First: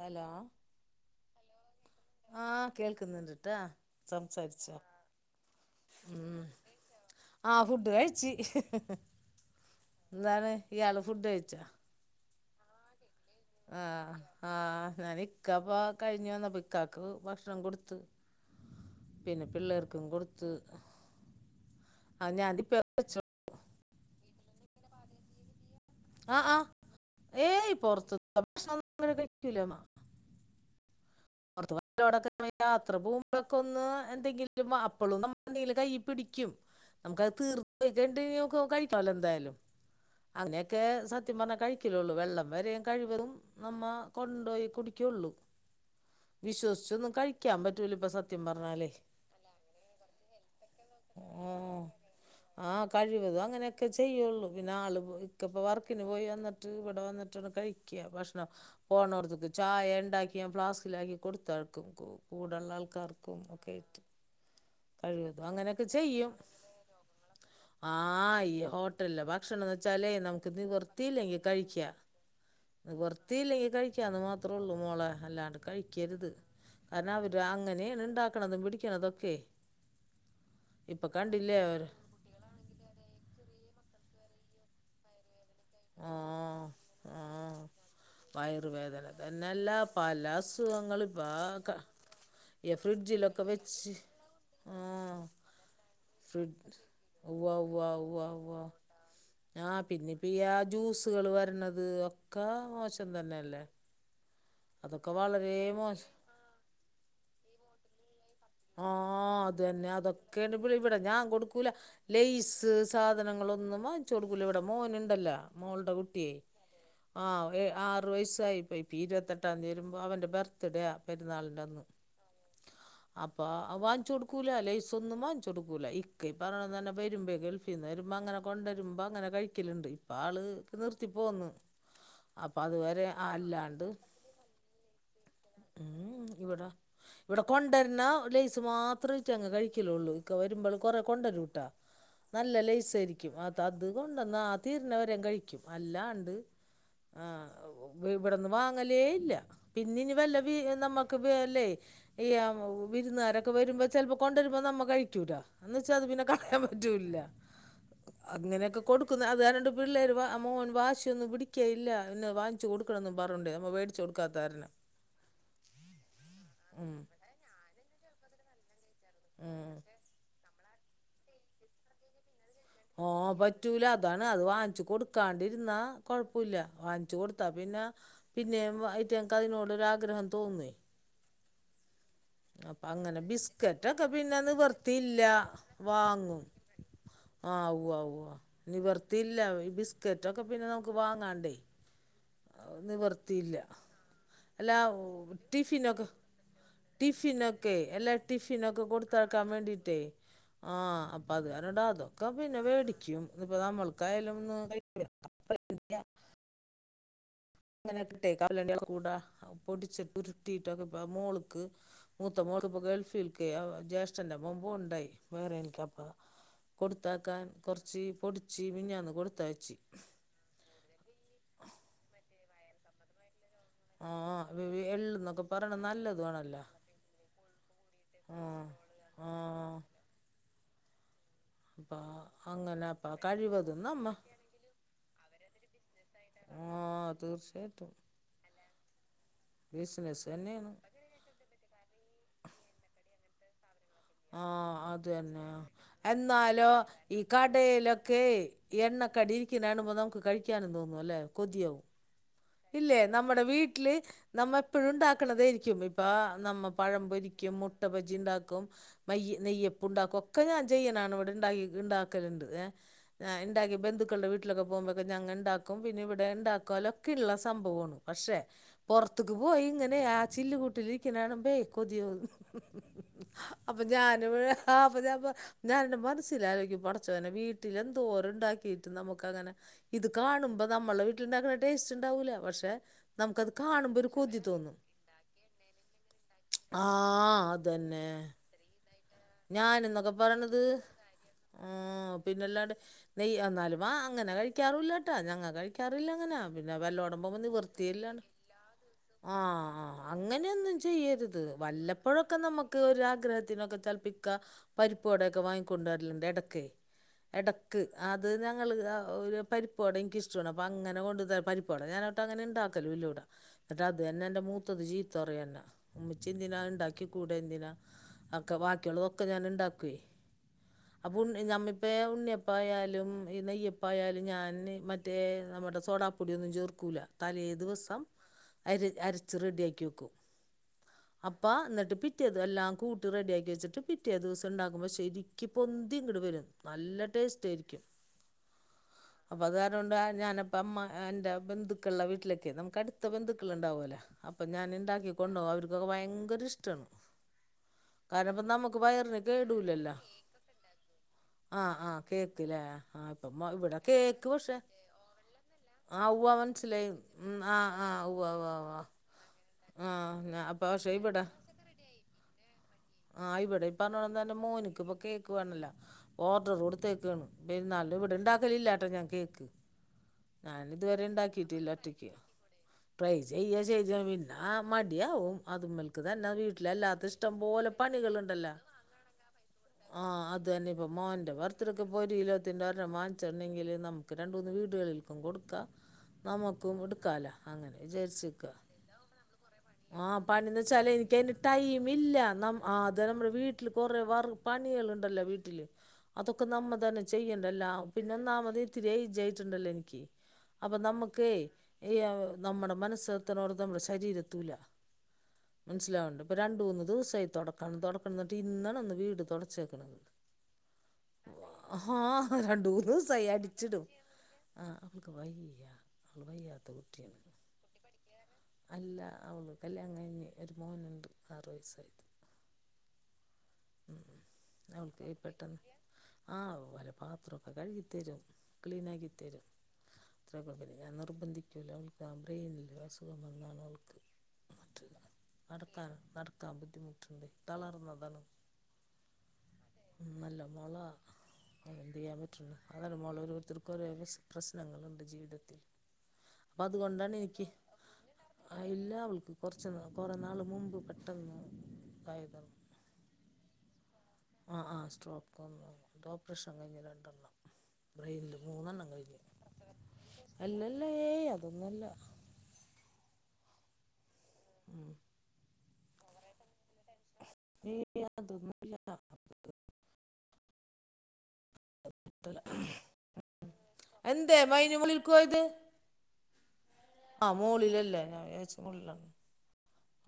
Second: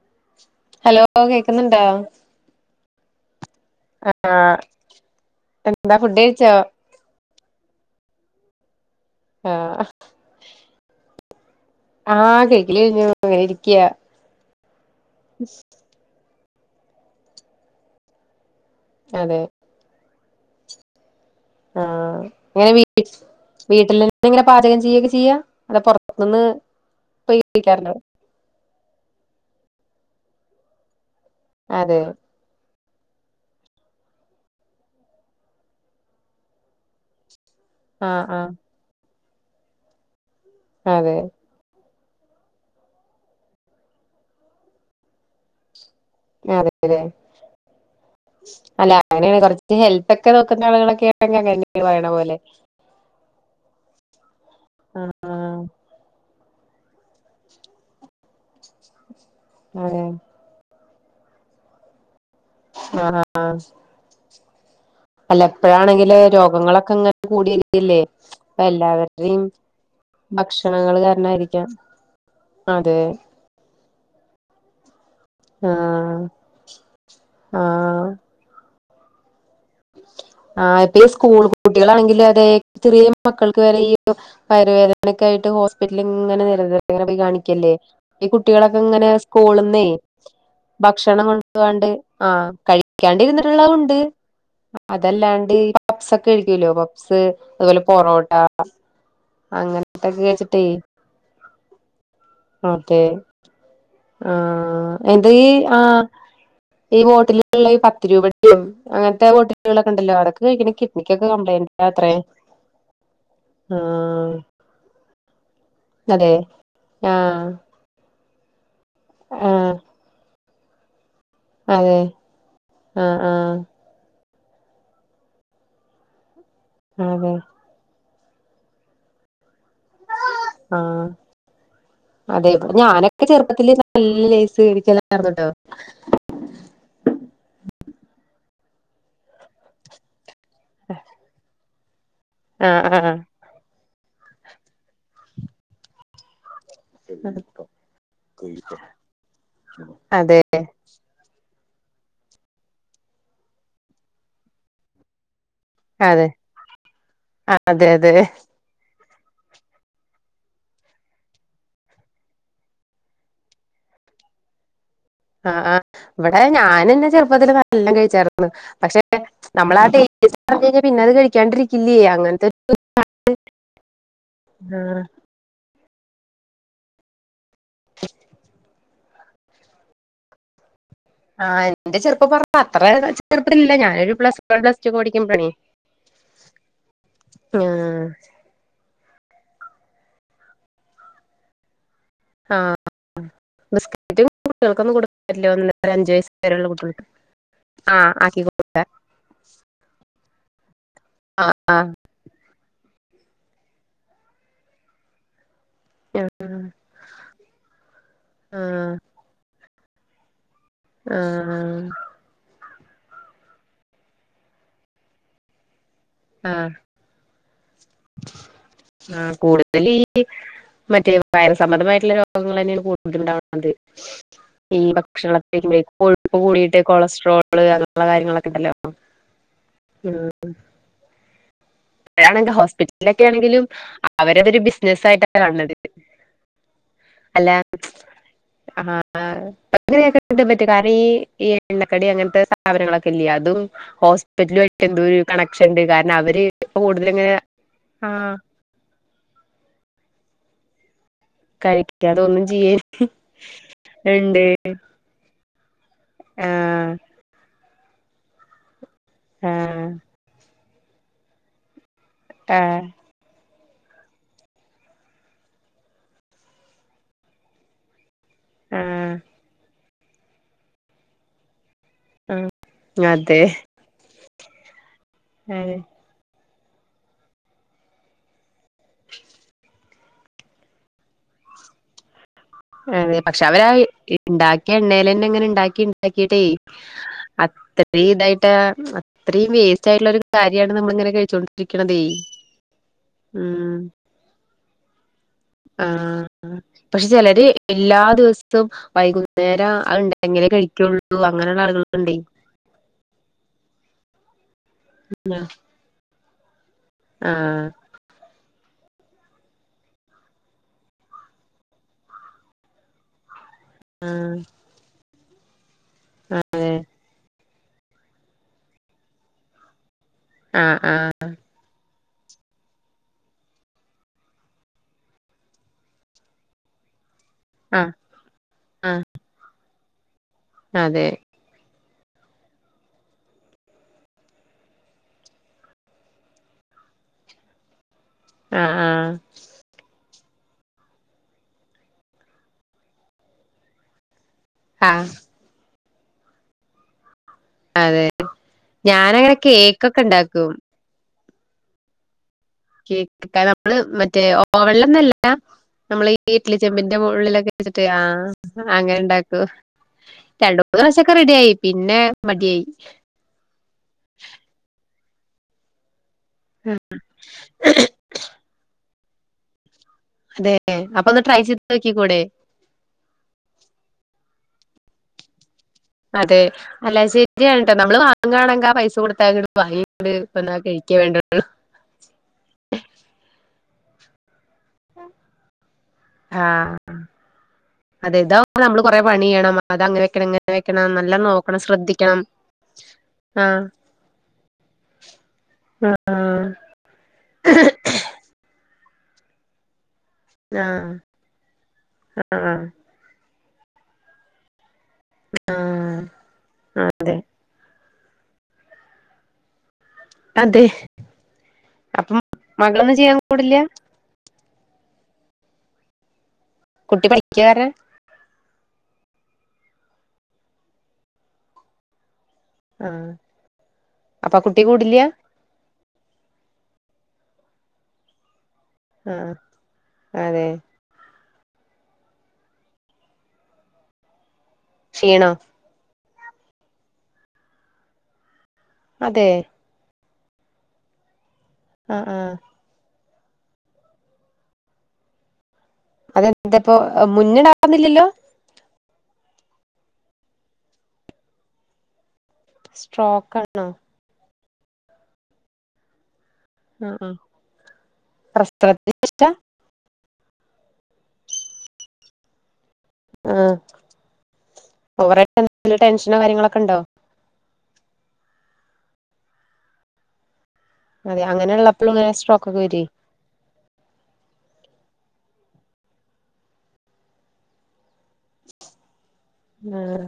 Hello [inaudible] hello കേക്കുന്നുണ്ടോ കേൾക്കുന്നുണ്ട് ആഹ് എന്താ ഫുഡ് ഉം കഴിച്ചോ ആഹ് ഫുഡ് കഴിച്ച് ആഹ് എന്താണ് ഇയാള് ഫുഡ് കഴി ച്ചാ ആഹ് കഴിക്കല് കഴിഞ്ഞു ഇങ്ങന ഇരിക്യാ നാനിക്കാപ്പ കഴിഞ്ഞുവന്ന ഇക്കാക്ക് ഭക്ഷണം കൊട്ത്ത് പിന്നെ പിള്ളേർക്കും കൊടു ത്ത് ആ ഇങ്ങനെ വീട്ടില് ഇങ്ങനെ പാചകം ചെയ്യൊക്കെ ചെയ്യാ അതോ ആ പൊറത്ത്ന്ന് ആ പോയി ഏയ് കഴിക്കാറുണ്ടോ പൊറതുത്തെ ഭക്ഷണം നമ്മള് കഴിക്കൂലമ്മ അതെ [unintelligible] യാത്ര പോകുമ്പക്ക ഒന്ന് എന്തെങ്കിലും അപ്പൊളും നമ്മളെന്തേലും കൈ പിടിക്കും നമുക്കത് തീർ ഇജണ്ട് ആഹ് ആഹ് മ്മക്ക് കഴിക്കാല്ലോ എന്തായാലും അങ്ങനെയൊക്കെ അതെ സത്യം പറഞ്ഞാ കഴി കഴിക്കലുള്ളൂ വെള്ളം വരെയും കഴിവതും നമ്മ കൊണ്ടുപോയി കുടിക്കുള്ളൂ വിശ്വസിച്ച് അതെല്ലേ ഒന്നും കഴിക്കാൻ പറ്റൂല ഇപ്പ സത്യം പറഞ്ഞാലേ അല്ല അങ്ങനെയാണ് കൊറച്ച് ഹെൽത്ത് ഒക്കെ നോക്കുന്ന ആളുകളൊക്കെ ഓ ആണെങ്കി അങ്ങനെയാണ് പറയണ പോലെ ആ കഴിവതും അങ്ങനെയൊക്കെ ചെയ്യുള്ളൂ പിന്നെ ആള് ആഹ് ഇക്ക ഇപ്പൊ വർക്കിനു പോയി വന്ന് ട്ട് ഇവിടെ വന്നിട്ടാണ് കഴിക്ക ഭക്ഷണം പോണോടുത്ത് ചായ അതെ ഉണ്ടാക്കിയാ ഫ്ലാസ് ഇല്ലാകി കൊടുത്താർക്കും കോ കൂടുള്ള ആഹ് ആൾക്കാർക്കും ആഹ് ഒക്കെ ആയിട്ട് അല്ല കഴിവതും അങ്ങനെയൊക്കെ ഇപ്പഴാണെങ്കില് ചെയ്യും രോഗങ്ങളൊക്കെ ഇങ്ങനെ കൂടി ആ വരികയല്ലേ ഈ അപ്പൊ ഹോട്ടല്ലേ എല്ലാവരുടെയും ഭക്ഷണംന്ന് വെച്ചാലേ നമുക്ക് ഭക്ഷണങ്ങള് നിവർത്തിയില്ലെങ്കി കാരണായിരിക്കാം കഴിക്കാം അതെ നിവർത്തിയില്ലെങ്കി കഴി നിക്ക് അതു മാത്രേ ഉള്ളൂ മോളെ അല്ലാണ്ട് ആഹ് കഴിക്കരുത് കാരണം അവര് അങ്ങനെയാണ് ഉണ്ടാക്കണതും പിട നിക്ക്അതൊക്കെ ആ ഇപ്പം ഈ സ്കൂൾ അവർ കുട്ടികളാണെങ്കിലും അതെ ചെറിയ മക്കൾക്ക് വരെ ഈ വയറുവേദനക്കായിട്ട് ഹോസിപ്പിറ്റല ആ ഇങ്ങനെ വേറെ പോയി ആ കാണിക്കല്ലേ ഈ കുട്ടികളൊക്കെ വയറുവേദന ഇങ്ങനെ തന്നെയല്ല സ്കൂളന്നേ പല അസുഖങ്ങൾ ഭക്ഷണം കൊണ്ട ഇപ്പം പോണ്ട് ആ ഈ കഴിക്കാണ്ട് ഫ്രിഡ്ജിലൊക്കെ ഇരുന്നിട്ടുള്ള വെച്ച് ഉണ്ട് അതല്ലാണ്ട് കഴിക്കൂലോ ഫ്രിഡ്ജ് പപ്സ് ഉവ്വാ അതുപോലെ ഉവ്വാ പൊറോട്ട ഉവ്വാ ആ അങ്ങനത്തൊക്കെ പിന്നെപ്പ ഈ ആ കഴിച്ചിട്ടേ ജ്യൂസുകൾ വരണത് ഒക്കെ മോശം തന്നെയല്ലേ ആ അതൊക്കെ എന്ത ഈ വളരെ ആ മോശം ഈ ബോട്ടില് ഉള്ള പത്ത് രൂപ അങ്ങനെ ആ അത്തന്നെ അതൊക്കെയ ഇവിടെ ഇവിടെ ഞാൻ കൊടുക്കൂല കംപ്ലൈന്റ് അത്രേ ലെയസ് സാധനങ്ങളൊന്നും വാങ്ങിച്ച് ആഹ് കൊടുക്കൂല ഇവിടെ മോന് ഉണ്ടല്ലോ മോളുടെ അതെ കുട്ടിയെ ആ ആഹ് ആറു വയസ് [unintelligible] ഇപ്പീ ഇരുത്തെട്ടാന്തി ആഹ് വരുമ്പോ അവന്റെ ബർ ത്ടെയാ പെരുന്നാളിന്റന്ന് അതെ ആഹ് അപ്പൊ ആഹ് അവാഞ്ച് കൊടുക്കൂല ലെയ്സൊന്നും വാങ്ച്ചോടുക്കൂല ഇക്കയി അടനെ തന്നെ അതെ വരുമ്പേ ഗൾഫീന്നരും മംഗലം കൊണ്ടെരുമ്പോ അങ്ങനെ കഴി ആ അതെ അപ്പൊ ഇവിടെ അതുവരെ ഞാനക്കെ ചെറുപ്പത്തില് അല്ലാണ്ട് നല്ല ലേസ് വേടിക്കലായിരുന്നുട്ടോ ഉം ഇവിട ഇവിട കൊണ്ടരണ ലെയ്സ് മാത്രെ ഇ ചങ്ങ് കഴിക്കലുള്ളൂ ഇക്ക വരുമ്പള് കൊറേ കൊണ്ടരൂട്ടാ നല്ല ആഹ് ആഹ് ലെയ്സായിരിക്കും അതാ അതുകൊണ്ടന്നാ തീരണവരേം കഴിക്കും അല്ലാണ്ട് ആ അതെ ഒ ഇവിടൊന്നും വാങ്ങലേ ഇല്ല പിന്നെനി വല്ല ഈ എ നമ്മക്ക് വേ അല്ലേ ഈ ആം ഉ വിരുന്നുകാരക്കെ വരുമ്പൊ ചെൽപ്പോ കൊണ്ടുവരുമ്പോ നമ്മ കഴിക്കൂല എന്ന് വച്ചാ അത് പിന്നെ അതെ കളയാൻ പറ്റൂല്ലല്ല അതെ അതെ അങ്ങനെയൊക്ക കൊടുക്കുന്ന അത് ആ രണ്ട് പിള്ളേര് വാ മോൻ വാശിയൊന്നും പിടിക്കെ ഇല്ല പിന്ന് വാങ്ച്ച് കൊടുക്കണന്നും പറഞ്ഞോണ്ട് അമ്മ വേടിച്ചു കൊടുക്കാത്താരണം ആ ആ ഇവിടെ ഞാനന്നെ ചെറുപ്പത്തില് നല്ലാം കഴി ചേർന്ന് പക്ഷെ ഉം നമ്മളാട്ടെ ടെസ് [unintelligible] കഴിഞ്ഞ പിന്നെത് കഴിക്കാണ്ടിരിക്കില്ല്യേ അങ്ങനത്തെ ഓ പറ്റൂല അതാണ് അത് വാങ്ങ്ച്ചു ആഹ് കൊടുക്കാണ്ടിരുന്നാ കൊഴപ്പൊല്ല വാങ്ങ്‌ച്ചു കൊടുത്താ പിന്നെ പിന്നേം അയ്റ്റങ്ങ്ക്ക് അയിനോടൊരാഗ്രഹം തോന്നേ ആ അപ്പ അങ്ങന ബിസ്ക്കറ്റൊക്ക ഞാനൊരു പിന്നെ പ്ലസ് വൺ പ്ലസ് ടു ഒക്കെ നിവർത്തിയില്ല പഠിക്കുമ്പഴാണേ വാങ്ങും ആ ഉവ്വ ആഹ് ഉവ്വ നിവർ തില്ല ഈ ബിസ്ക്കറ്റൊക്കെ പിന്നെ നമുക്ക് വാങ്ങാണ്ടേ ആഹ് നിവർത്തിയില്ല ബിസ്ക്കറ്റ് എല്ലാ കുട്ടികൾക്കൊന്നും കൊടുക്കാൻ പറ്റില്ല ഒന്നര ടിഫിനൊക്ക അഞ്ച് വയസ്സ് വരെയുള്ള കുട്ടികൾക്ക് ടിഫിനൊക്കെ എല്ലാ ആഹ് ആക്കി കൊടു ടിഫിനൊക്ക കൊടുത്താക്കാൻ വേണ്ടീട്ടേ ആ അപ്പൊ അത് കാരണട അതൊക്കെ പിന്നെ വേടി ക്കും ഇതിപ്പ നമ്മൾക്കായല്ന്ന് കഴി [unintelligible] ങ്ങനെ തിട്ടേ കാടലന്റെക്കെ ആഹ് കൂട പൊടിച്ച കുരു ക്കപ്പോ മോള്ക്ക് ആഹ് മൂത്ത മോൾ പ്പം ഗൾഫിൽക്കേ അ ജ്യേഷ്ഠന്റെ മോൻ പോവ്ണ്ടായി ബഹറെൻക്കെ കൊടുത്താക്കാൻ കുറച്ച് പൊടിച്ച് മിഞ്ഞാന്ന് ആ കൊടുത്തയച്ച് കൂടുതൽ ഈ മറ്റേ വയറ് സംബന്ധമായിട്ട്ല്ലെ രോഗങ്ങളന്നേണ് [unintelligible] അത് ആ ഈ എള്ളെന്നൊക്കെ ഭക്ഷണത്തിന് പറയണത് കൊഴുപ്പ് നല്ലതുമാണല്ലോ കൂടിയിട്ട് കൊളസ്ട്രോള് അങ്ങനള്ള ആഹ് കാര്യങ്ങളൊക്കെണ്ടല്ലോ ആഹ് ആ അപ്പ അപ്പോഴണെങ്കി അങ്ങനെ അപ്പ ഹോസ്പിറ്റലിലൊക്കെ ആണെങ്കിലും കഴിവതും നമ്മ അവര് വര് ബിസിനസായിട്ടാ കാണ് ണത് ആഹ് അല്ല തീർച്ചയായിട്ടും ബിസിനസ് തന്നെയാണ് [unintelligible] ഈ എണ്ണക്കടി അങ്ങനത്തെ സാനങ്ങളൊക്കെല്ല്യേ അ തും ഹോസ്പിറ്റലയിട്ട് ന്തോരു കണക്ഷണ്ട് കാരണം അവര് ലോ കൂടുതൽ ഈ ഇങ്ങനെ കടേലൊക്കേ ആഹ് എണ്ണ കടിയിരിക്ക്‌ണ് കാണുമ്പോ നമുക്ക് കഴിക്കാനും തോന്നും അല്ലേ കഴിക്കാ തോന്നും ഇല്ലേ നമ്മടെ വീട്ടില് നമ്മ എപ്പഴും ണ്ടാക്ക ക്ക്ണതേ എനിക്ക് ഉപ പ്പാ നമ്മ ആഹ് പഴം പൊരിക്കും മു മുട്ടബജിണ്ടാക്കും മയ്യ് ആഹ് നെയ്യപ്പുണ്ടാകും ഒക്കെ ഞാ ചെ ആണ് ഇവിടെ ഇണ്ടാ ആഹ് [inaudible] [unintelligible] ബന്ധുക്കളുടെ വീട്ടിലൊക്കെ പോകുമ്പം ഞങ്ങള്ണ്ടാക്കും പിന്നെ ഇവിടെ ഉണ്ടാകൊ ഇളള സംഭവാണ് പക്ഷെ ആഹ് പുറത്ത്ക്ക് പോയി ഇങ്ങനെ- ആ ചില്ലു കുട്ടിലിരിക്കണ കാണുമ്പോൾ കൊതിയോന്നും ആഹ് അതെ അപ്പൊ ഞാൻ [inaudible] അതെ [unintelligible] [unintelligible] പടച്ചോനെ വീട്ടിലെന്തോര ഉണ്ടാക്കിട്ട് നമുക്ക് അങ്ങനെ ഇത് കാണുമ്പോ നമ്മുടെ വീട്ടിലുണ്ടാ- ടേസ്റ്റ് ഉണ്ടാവൂലാ അതെ പക്ഷെ അവരാ തോന്നും ഉണ്ടാക്കിയ എണ്ണയിതന്നെ അങ്ങനെ ഉണ്ടാക്കി ഉണ്ടാക്കിട്ടേ ആ അത്രയും ഇതായിട്ട- ഞാനന്നൊക്കെ പറയണത് ആ കഴിച്ചോണ്ടിരിക്കണതേ പിന്നെല്ലാണ്ട് നെയ് ഉം എന്നാലും വ അങ്ങനെ കഴിക്കാറുല്ലാട്ടാ ഞങ്ങള് കഴിക്കാറില്ല അങ്ങനെ ആഹ് പിന്നെ പക്ഷെ വല്ലോടം പോവുബം- ചെലര് എല്ലാ ദിവസവും ആ വൈകുന്നേരം അത് ഇണ്ടെങ്കിലേ അങ്ങനെയൊന്നും കഴിക്കുള്ളൂ ചെയ്യരുത് അങ്ങനെയുള്ള ആളുകളുണ്ടേ വല്ലപ്പഴൊക്കെ നമ്മക്ക് ഒരാഗ്രഹത്തിനൊക്കെ ചെലപ്പ ക്ക പരിപ്പ്ടൊക്കെ വാങ്ങിക്ക കൊണ്ടുവരലുണ്ട് ഇട ക്കെ ആഹ് എടക്ക് അത് ഞങ്ങള് ഒരു പരിപ്പാട എനിക്കിഷ്ടമാണ് അപ്പൊ അങ്ങനെ കൊണ്ട് ത പരിപ്പാട ഞാനട്ട് അങ്ങനെ ഉണ്ടാക്കല്ലോ ഇല്ലൂടെ ന്നിട്ട് അത് തന്നെ ആഹ് എന്റെ മൂത്തത് ചീ [unintelligible] ഉമ്മിച്ച എന്തിനാ അതെ ഉണ്ടാക്കി കൂടെ എന്തിനാ ഒക്കെ ബാക്കിയുള്ള [unintelligible] ഒക്കെ ഞാൻ ഉണ്ടാക്ക ആഹ് ആഹ് അപ്പോണ്ണി ഞമി പെ ഉണ്ണിയപ്പായാലും ഈ നെയ്യപ്പായാലും ഞാൻ മറ്റേ നമ്മുടെ സോഡാപ്പൊടിയൊന്നും ചേർക്കൂല്ല തലേ ആഹ് ദിവസം അ ആഹ് അരച്ച് റെഡിയ ആക്കി കക്കു അതെ അപ്പാ എന്നട്ട് പിറ്റിയത് എല്ലാം കൂട്ട് റെഡിയാക്കി വെച്ചിട്ട് പിറ്റേ ദിവസം ഉണ്ടകുമ്പോ ശരിക്കി പൊന്തി ഇങ്ങട് വരും നല്ല ടേസ്റ്റ് ആയിരിക്കും ആഹ് ആ ഞാനപ്പ അമ്മ എന്റെ ബന്ധുക്കളെ വീട്ടി ലൊക്കെ നമുക്ക് അടുത്ത ബന്ധുക്കൾ ഉണ്ടാവുമലേ അപ്പൊ ഞാൻ ആഹ് ഉണ്ടാക്കി കൊണ്ടോ അവർക്ക് [unintelligible] ഭയങ്കര ഇഷ്ടമാണ് കാരണംപ്പൊ നമുക് ഞാന അങ്ങനൊക്കെ ഏക്കൊക്കെ ഇണ്ടാക്കും ആഹ് ആഹ് കേ കേ നമ്മള് മറ്റേ പക്ഷേ ഓവണിലൊന്നല്ല ആ നമ്മൾ ഈ ഉവ്വ ഇഡ്ലി മനസ്സിലായി ചെമ്പിന്റെ ഉം, ഉള്ളിലൊക്കെ വെച്ചിട്ട് ആ ഉവ്വ ഉവ്വ ഉവ്വ അങ്ങനെ ഉണ്ടാക്കൂ ആ ഞാൻ രണ്ട അപ്പം മൂന്ന് ദസൊക്കെ റെഡിയായി പിന്നെ മടിയായി ആഹ് ഇവിടെ പറഞ്ഞോണം തന്നെ മോനക്ക് ഇപ്പൊ കേക്ക് വേണല്ല ഓർഡർ കൊടുത്തേക്കാണ് നല്ല ഇവിടെണ്ടാക്കലില്ലട്ടോ ഞ [unintelligible] അതെ ഞാൻ ഇതുവരെ അപ്പൊ ഒന്ന് ട്രൈ ചെയ്ത് ഇണ്ടാക്കിട്ടില്ല ഒറ്റയ്ക്ക് നോക്കിക്കൂടെ ട്രൈ ചെയ്യ ചെയ്താ വേണ്ടി ആ മടിയാ ഉം അതും മൽക്ക എന്നെ അതെ വീട്ടില അല്ല അല്ലാത്ത ഇഷ്ടം ശരിയാണ് പോലെ ട്ടോ നമ്മള് ളുണ്ടല്ലോ വാങ്ങാണെങ്കി ആ പൈസ കൊടുത്താ അങ്ങട് ആ വാങ്ങിങ്ങട് വന്നാ അതുതന്നെ ഇപ്പൊ കഴിക്കേ വേണ്ടുള്ളൂ മോൻ്റെ ബർത്ത്ഡേക്ക് ഇപ്പൊ ഒരു കിലോത്തിൻറെ ഒരെണ്ണം വാങ്ങിച്ചോണ്ടെങ്കിൽ [unintelligible] നമുക്ക് രണ്ട് [unintelligible] ആ നമുക്ക് കൊടുക്കാലാ അതെ [unintelligible] ഇതാവുമ്പോ നമ്മള് കൊറേ പണി ചെയ്യണം അത് അങ്ങനെ ആഹ് വെക്കണം ഇങ്ങനെ പണ്ടേച്ചാലേ വെക്കണം എനിക്ക് നല്ലോം അതിന് നോക്കണം ടൈമില്ല ശ്രദ്ധിക്കണം നമു ആഹ് അതെ നമ്മള് ആ വീട്ടില് കൊറേ വർ പണികളുണ്ടല്ലോ വീട്ടില് ആ അതൊക്കെ നമ്മ തന്നെ ചെയ്യണ്ടെല്ലാം പിന്നെ ഒന്നാമത്- [unintelligible] ത്തിരിയായി [unintelligible] ട്ടുണ്ടല്ലേ എനിക്ക് ആ അപ്പൊ നമ്മുക്കെ ഈ [unintelligible] ആ നമ്മടെ മനസ്സ് ത്തണോടത്ത് നമ്മുടെ ശരീരെ ത്തൂല്ല ആ മനസ്സിലാവാണ്ട് ഇപ്പ രണ്ടു മൂന്ന് അതെ ദിവസായി തൊട തൊടക്കണം [unintelligible] എന്നിട്ട് ഇന്നാണ് ഒന്ന് വീട് തൊടച്ചത് അതെ ഏഹ് അപ്പൊ രണ്ട് മൂന്ന് മകളൊന്നും ചെയ്യാൻ ദിവസായി കൂടില്ല അടിച്ചിടും ആ അവൾക്ക് [inaudible] കുട്ടി പഠിക്കാ [unintelligible] കാരണം അല്ല [unintelligible] കല്യാണം കഴി ഒരു മോനുണ്ട് ആറ് വയസ്സ് ആ ഉം അപ്പൊ ആ കുട്ടി [unintelligible] കൂടില്ല ക്ക് പെട്ടെന്ന് ആ വല [inaudible] പാത്രോക്ക കഴുകി തരും [unintelligible] ക്ലീനാക്കി ആ തരും അതെ [unintelligible] ഞാൻ നിർബന്ധി [unintelligible] സുഖമില്ല അവൾക്ക് ക്ഷീണോ അതൊക്ക നടക്കാൻ ബുദ്ധിമു [unintelligible] [unintelligible] തളർന്നതാണ് അതെ നല്ല മഴ [unintelligible] ആ എന്ത് ചെയ്യാൻ പറ്റും അതാണ് മോള് [unintelligible] ഓരോത്തർക്ക് ഓരോ പ്രസ് പ്രശ്നങ്ങള്ണ്ട് ജീവിതത്തില് അതെന്താ ഇപ്പൊ മുന്നേണ്ടാർന്നില്ലല്ലോ ആ, ഇല്ല അവൾക്ക് കുറച്ച് നാ കൊറെ നാള് മുമ്പ് പെട്ടെന്ന് ഇണ്ടായതാണ് സ്ട്രോക്ക് ആണോ ആഹ് ആഹ് സ്ട്രോക് വന്നു ഇപ്പൊ പ്രെഷറ് ആ ആ [unintelligible] ഡെയിലി മൂന്ന് എണ്ണം പ്രസവത്തിനു കഴിക്കണം അല്ലല്ല ഏയ് അതൊന്നുല്ല ആഹ് ൾ [unintelligible] വല്ല ടെൻഷനോ കാര്യങ്ങളൊക്കെണ്ടോ ഏയ് ഏയ്‌ അതൊന്നുല്ല അതെയാ അങ്ങനെയൊള്ളപ്പളും ഇങ്ങനെ സ്ട്രോക്കൊക്കെ വരുവേ ആഹ് മോളിലല്ലേ ഞാൻ വിചാരിച്ചു മുറിലാണെന്ന്‌ ആഹാ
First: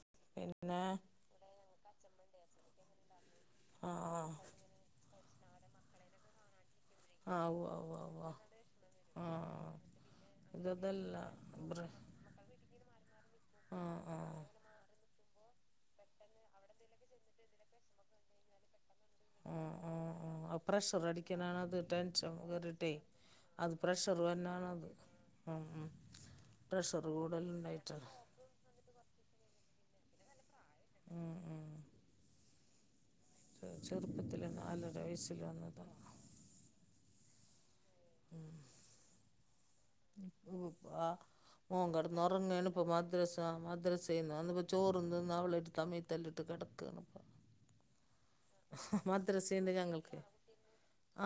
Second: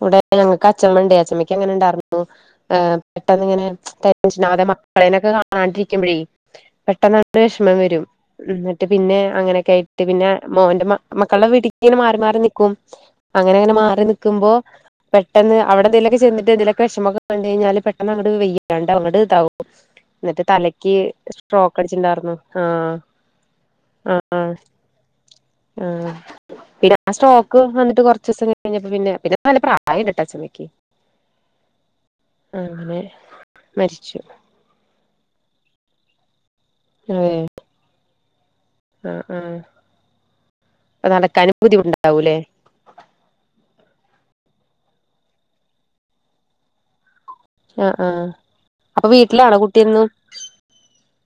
ഇവിടെ ഞങ്ങക്ക് പിന്നെ അച്ഛമ്മണ്ടേ അച്ചമ്മക്ക് അങ്ങനെ ഇണ്ടാർന്നു ആഹ് പെട്ടെന്ന് ഇങ്ങനെ ക്കെ ആഹ് പ്രശ്നാകെ മക്കളെനൊക്കെ കാ ആണ്ടിരിക്കമ്പഴേ പെട്ടെന്നാണ്ട് ആഹ് ഉവ്വ് വെഷമം ഉവ്വ് വരും. ഉവ്വ് എന്നിട്ട് പിന്നെ ആഹ് അങ്ങനെക്കായിട്ട് പിന്നെ മോന്റെ മ ഇതതല്ല മക്കള്ടെ വീട്ടിക്ക് ബ്ര ങ്ങനെ മാറി മാറി നിക്കും. അങ്ങനങ്ങനെ ആഹ് മാറി ആഹ് നിക്കുമ്പോ പെട്ടെന്ന് അവടെ ന്തെലൊക്കെ ചെന്നിട്ട് എന്തെലോകെ വിഷമൊക്കെ കണ്ടഴ്ഞ്ഞാല് പെട്ടെന്ന ങ്ങട്ട് വെയ്യ [unintelligible] ങ്ങട് താവും ആഹ് ആഹ് ന്നട്ട് ആഹ് അത് തലക്ക് പ്രഷർ അടിക്കലാണത് സ്ട്രോക് ടെൻഷൻ അടിച്ചിട്ടിണ്ടാർന്നു കേറിട്ടേ ആഹ് അത് പ്രഷർ ആഹ് വന്നാണത് ഉം ആഹ് ഉം ആഹ് പിന്നെ പ്രഷർ ആഹ് സ്ട്രോക്ക് കൂടലുണ്ടായിട്ടാ ന്നട്ട് കൊറ കഴിഞ്ഞപ്പോ പിന്നെ പിന്നെ നല്ല പ്രായം ഇണ്ട്ട്ടാ അച്ചമ്മക്ക് അങ്ങനെ ചെ മരിച്ചു ചെർപത്തിലെ നാലര വയസ്. [unintelligible] വന്നതാ ഏ ആഹ് ആഹ് ഉം ഉ ആഹ് നടക്കാനും ഓൻ കെടന്ന് ബുദ്ധിമുട്ടുണ്ടാവൂല്ലേ ഒറങ്ങാണ്പ്പോ മദ്രസ മദ്രാസ് സ്ന്ന് വന്നപ്പോ ചോറും തിന്ന് അവള്ട്ക്കാ മെതെല്ലിട്ട് കെടക്കാണിപ്പോ. ആഹ് ആഹ് അപ്പൊ വീട്ടിലാണോ മദ്രസിണ്ട് കുട്ടിയെന്നും ഞങ്ങൾക്ക്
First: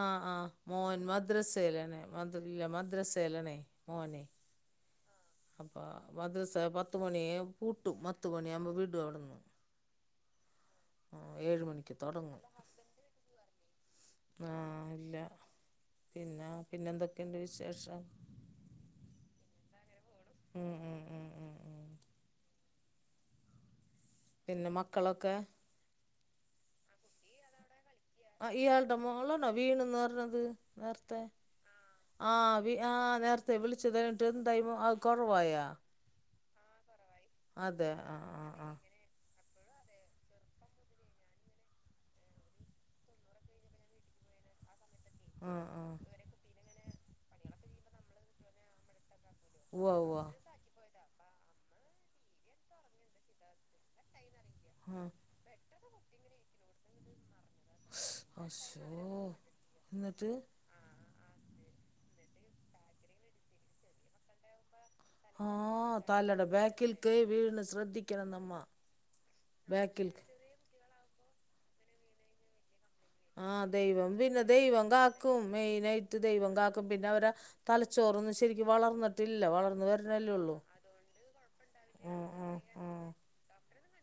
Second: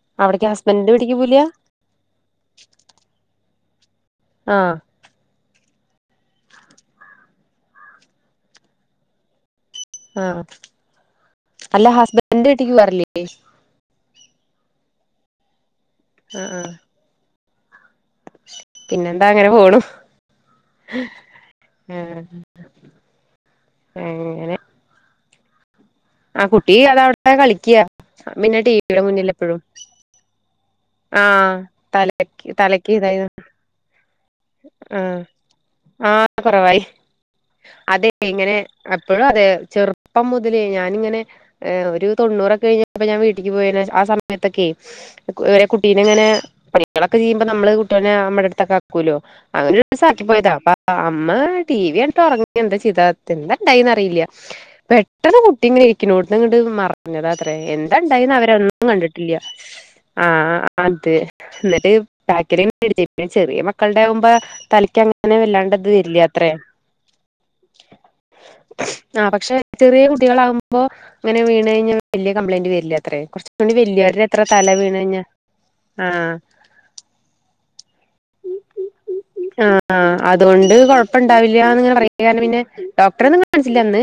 ആഹ് അവിടേക്ക് ആഹ് ഹസ്ബൻഡിന്റെ മോൻ വീട്ടിക്ക് പോവില്ല മദ്രസയിലാണെ വന്നട്ടില്ല മദ്രസയിലാണേ. ആഹ് അപ്പൊ മദ്രസ പത്ത് മണിയായ പൂട്ടും. പത്ത് മണിയാവുമ്പോ വിടു അവട്ന്ന്. ആഹ് അല്ല ഹസ്ബ തുടങ്ങും എന്റെ വീട്ടിക്ക് വറില്ലേ ആ ഇല്ല പിന്നെ ആഹ് ആഹ് പിന്നെ എന്തൊക്കെയുണ്ട് വിശേ ശ പിന്നെന്താ അങ്ങനെ പോണു. ഉം ഉം ഉം ഉം ഉം പിന്നെ മക്കളൊക്കെ ആ കുട്ടി അതവിടെ കളിക്യാ. ആ ഇയാള്ടെ മോളാണോ വീണ്ന്ന് പറഞ്ഞത് നെ ആഹ് ആ തലക്ക് തലക്ക് ആ ഇതായി നേരത്തെ വിളിച്ചത്ഴഞ്ഞിട്ട് എന്തായ അ കൊറവായാ അ കൊറവായി അതെ ഇങ്ങനെ ആഹ് ആഹ് എപ്പഴും അതെ ചെറുപ്പം മുതലേ ഞാനിങ്ങനെ ഒരു തൊണ്ണൂറൊക്കെ കഴിഞ്ഞപ്പ ഞാൻ വീട്ടിക്ക് പോയ ആ സമയത്തൊക്കെ ആഹ് ആഹ് എ [unintelligible] പണികളൊക്കെ ചെയ്യുമ്പോ നമ്മള് കുട്ടീനെ നമ്മുടെ അടുത്തൊക്കെ ആക്കൂല്ലോ അങ്ങനെ ഉവ്വ ഒരുസ ഉവ്വ ആക്കി പോയതാ അപ്പ ഉമ്മ ടി വി [unintelligible] ഉറങ്ങി എന്താ [unintelligible] എന്താണ്ടായിന്ന് അറിയില്ല ആഹ് പെട്ടെന്ന് [unintelligible] [unintelligible] കൊണ്ട് മറിഞ്ഞതാ അത്രേ എന്തണ്ടായിന്ന് അവരെ ഒന്നും അശ്ശോ കണ്ടിട്ടില്ല്യ ആ എന്നിട്ട് ആ അതെ എന്നിട്ട് [unintelligible] [unintelligible] ചെറിയ മക്കളുടെ മുമ്പ ത ആഹ് തലേടാ ബേക്കിൽക്ക് വീണ് ശ്രദ്ധിക്കണ നമ്മ ബാക്കിൽക്ക് പ്പോ അങ്ങനെ വീണ് കഴിഞ്ഞാ വലിയ കംപ്ലയിന്റ് വരില്ല അത്രേ ആഹ് കുറച്ച് ദൈവം വലിയരുടെ പിന്നെ എത്ര തല ദൈവം വീണ് കഴിഞ്ഞാ കാക്കും മെയിനായിട്ട് ആഹ് ദൈവം കാക്കും പിന്നെ അവര തല [inaudible] ആഹ് വരണല്ലേ ഉള്ളൂ അതുകൊണ്ട് കൊഴപ്പ ഇണ്ടാവില്ലന്ന്ങ്ങനെ ആഹ് [unintelligible] ആഹ് പിന്നെ ആഹ് ഡോക്ടറെന്നും കാണിച്ചില്ല അന്ന്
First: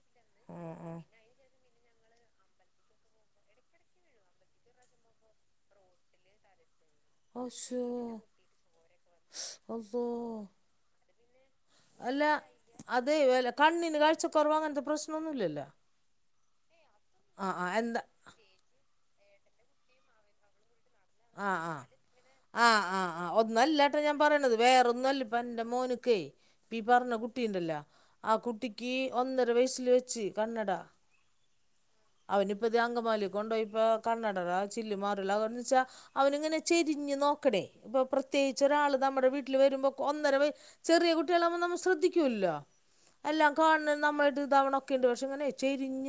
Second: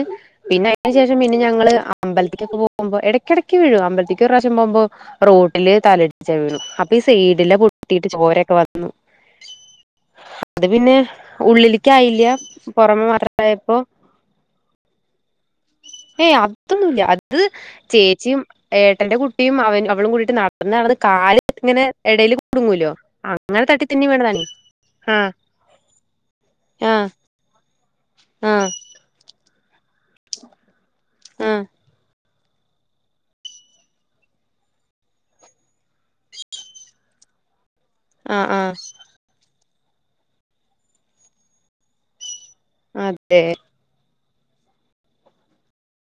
പിന്നെ ആഹ് അതിനു ആഹ് ശേഷം പിന്നെ ഞങ്ങള് അമ്പലത്തിക്കൊക്ക പോകുമ്പോ എടക്കെടയ്ക്ക് വീഴും അമ്പലേക്ക് ഒരു പ്രാവശ്യം പോകുമ്പോ റോട്ടില് തലടിച്ച വീണു അ ഈ സീടില്ല പൊട്ടീട്ട് ചോരൊക്കെ വ ശ് അവ്വോ [unintelligible] അല്ല ഉള്ളിലേക്കായില്ല പുറമെ അതേ വല്ല മാത്രായപ്പോ കണ്ണിന് കാഴ്ചക്കുറവാ അങ്ങനത്തെ പ്രശ്നനോന്നുംല്ലല്ലോ ഏയ് അതൊന്നും ഇല്ല അത് എന്താ ചേച്ചിയും ഏട്ടന്റെ കു [unintelligible] അവളും കൂടിയിട്ട് [unintelligible] ആഹ് ആഹ് ആഹ് ആഹ് ആഹ് അങ്ങനെ തട്ടി ഒന്നല്ലാട്ടാ തിന്നി ഞാൻ വീണതാണ് പറയണത് വേറെ ഒന്നുംല്ല ആഹ് ഇപ്പ എന്റ മോന്ക്കെ [unintelligible] ആഹ് പറഞ്ഞ കുട്ടിണ്ടല്ലോ ആ ആഹ് കുട്ടിക്ക് [unintelligible] ഒന്നര വയസ്സില് വെച്ച് കണ്ണട ആഹ് അവനി ഇപ്പ ദേ അങ്കമാലി കൊണ്ട്പോയി ഇപ്പോ കണ്ണടക [unintelligible] [unintelligible] അവനങ്ങനെ ചെരിഞ്ഞ് നോക്ക ഇപ്പൊ ആഹ് പ്രത്യേകിച്ച് ആഹ് ഒരാള് നമ്മുടെ വീ [unintelligible] വരുമ്പോ ഒന്നര [unintelligible] ചെറിയ കുട്ടികളാകുമ്പോൾ നമ്മൾ ശ്രദ്ധിക്കൂല്ലോ അത് എല്ലാം കാണുന്ന [unintelligible] തവണ ഒക്കെ ഉണ്ട് പക്ഷേങ്ങനെ [unintelligible] ചെരിഞ്ഞ്